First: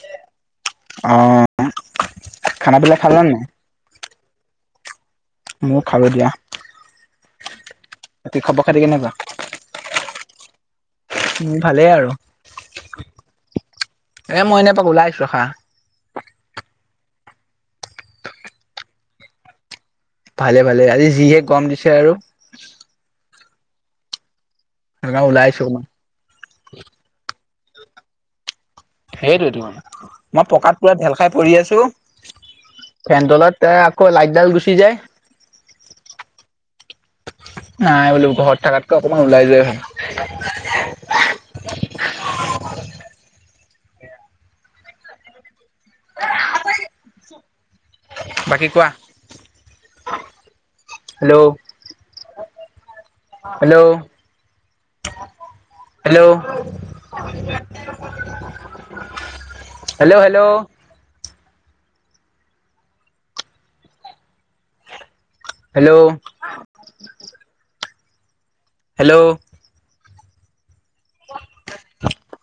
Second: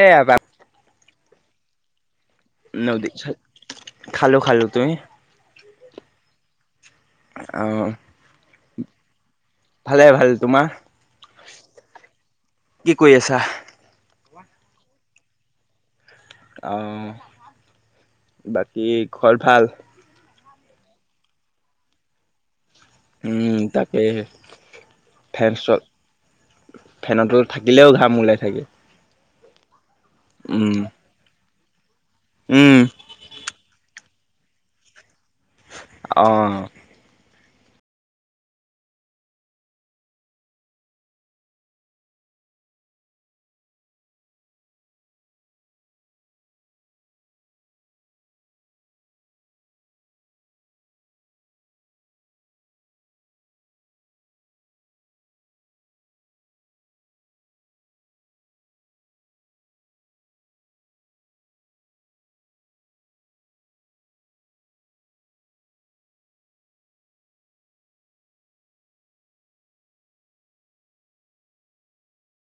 এ আ বাব অ'। খানাবিলাক নদি, খালা খালো-খালো তুমি? মোৰ খাব দিয়া। বাকী খবৰ খাতি অ', কেনেকুৱা? ভালে-ভাল তোমাৰ? উম', ভালেই আৰু। কি কৰি আছা এ মই এনে পাক ওলাই আহছো ৰখা। অ', বাকী ঘৰ ভাল? ভালে-ভালে আজি যিহে গম দিছে আৰু। উম', তাকে সেইকাৰণে ওলাই ফেন আহিছো চ অকমান। ফেনতো থাকিলেও ঘাম ওলাই থাকে। সেইটোৱটো মানে, মই উম পকাত পুৰা ঢেল খাই পৰি আছো। উম ফেন তলত এ আক লাইটডাল গুচি যায়। অ'। নাই বোলো ঘৰত থকাতকে অকমান ওলাই যোৱাই ভাল। [unintelligible] বাকী কোৱা, hello? Hello hello? Hello hello? Hello? Hello? [inaudible]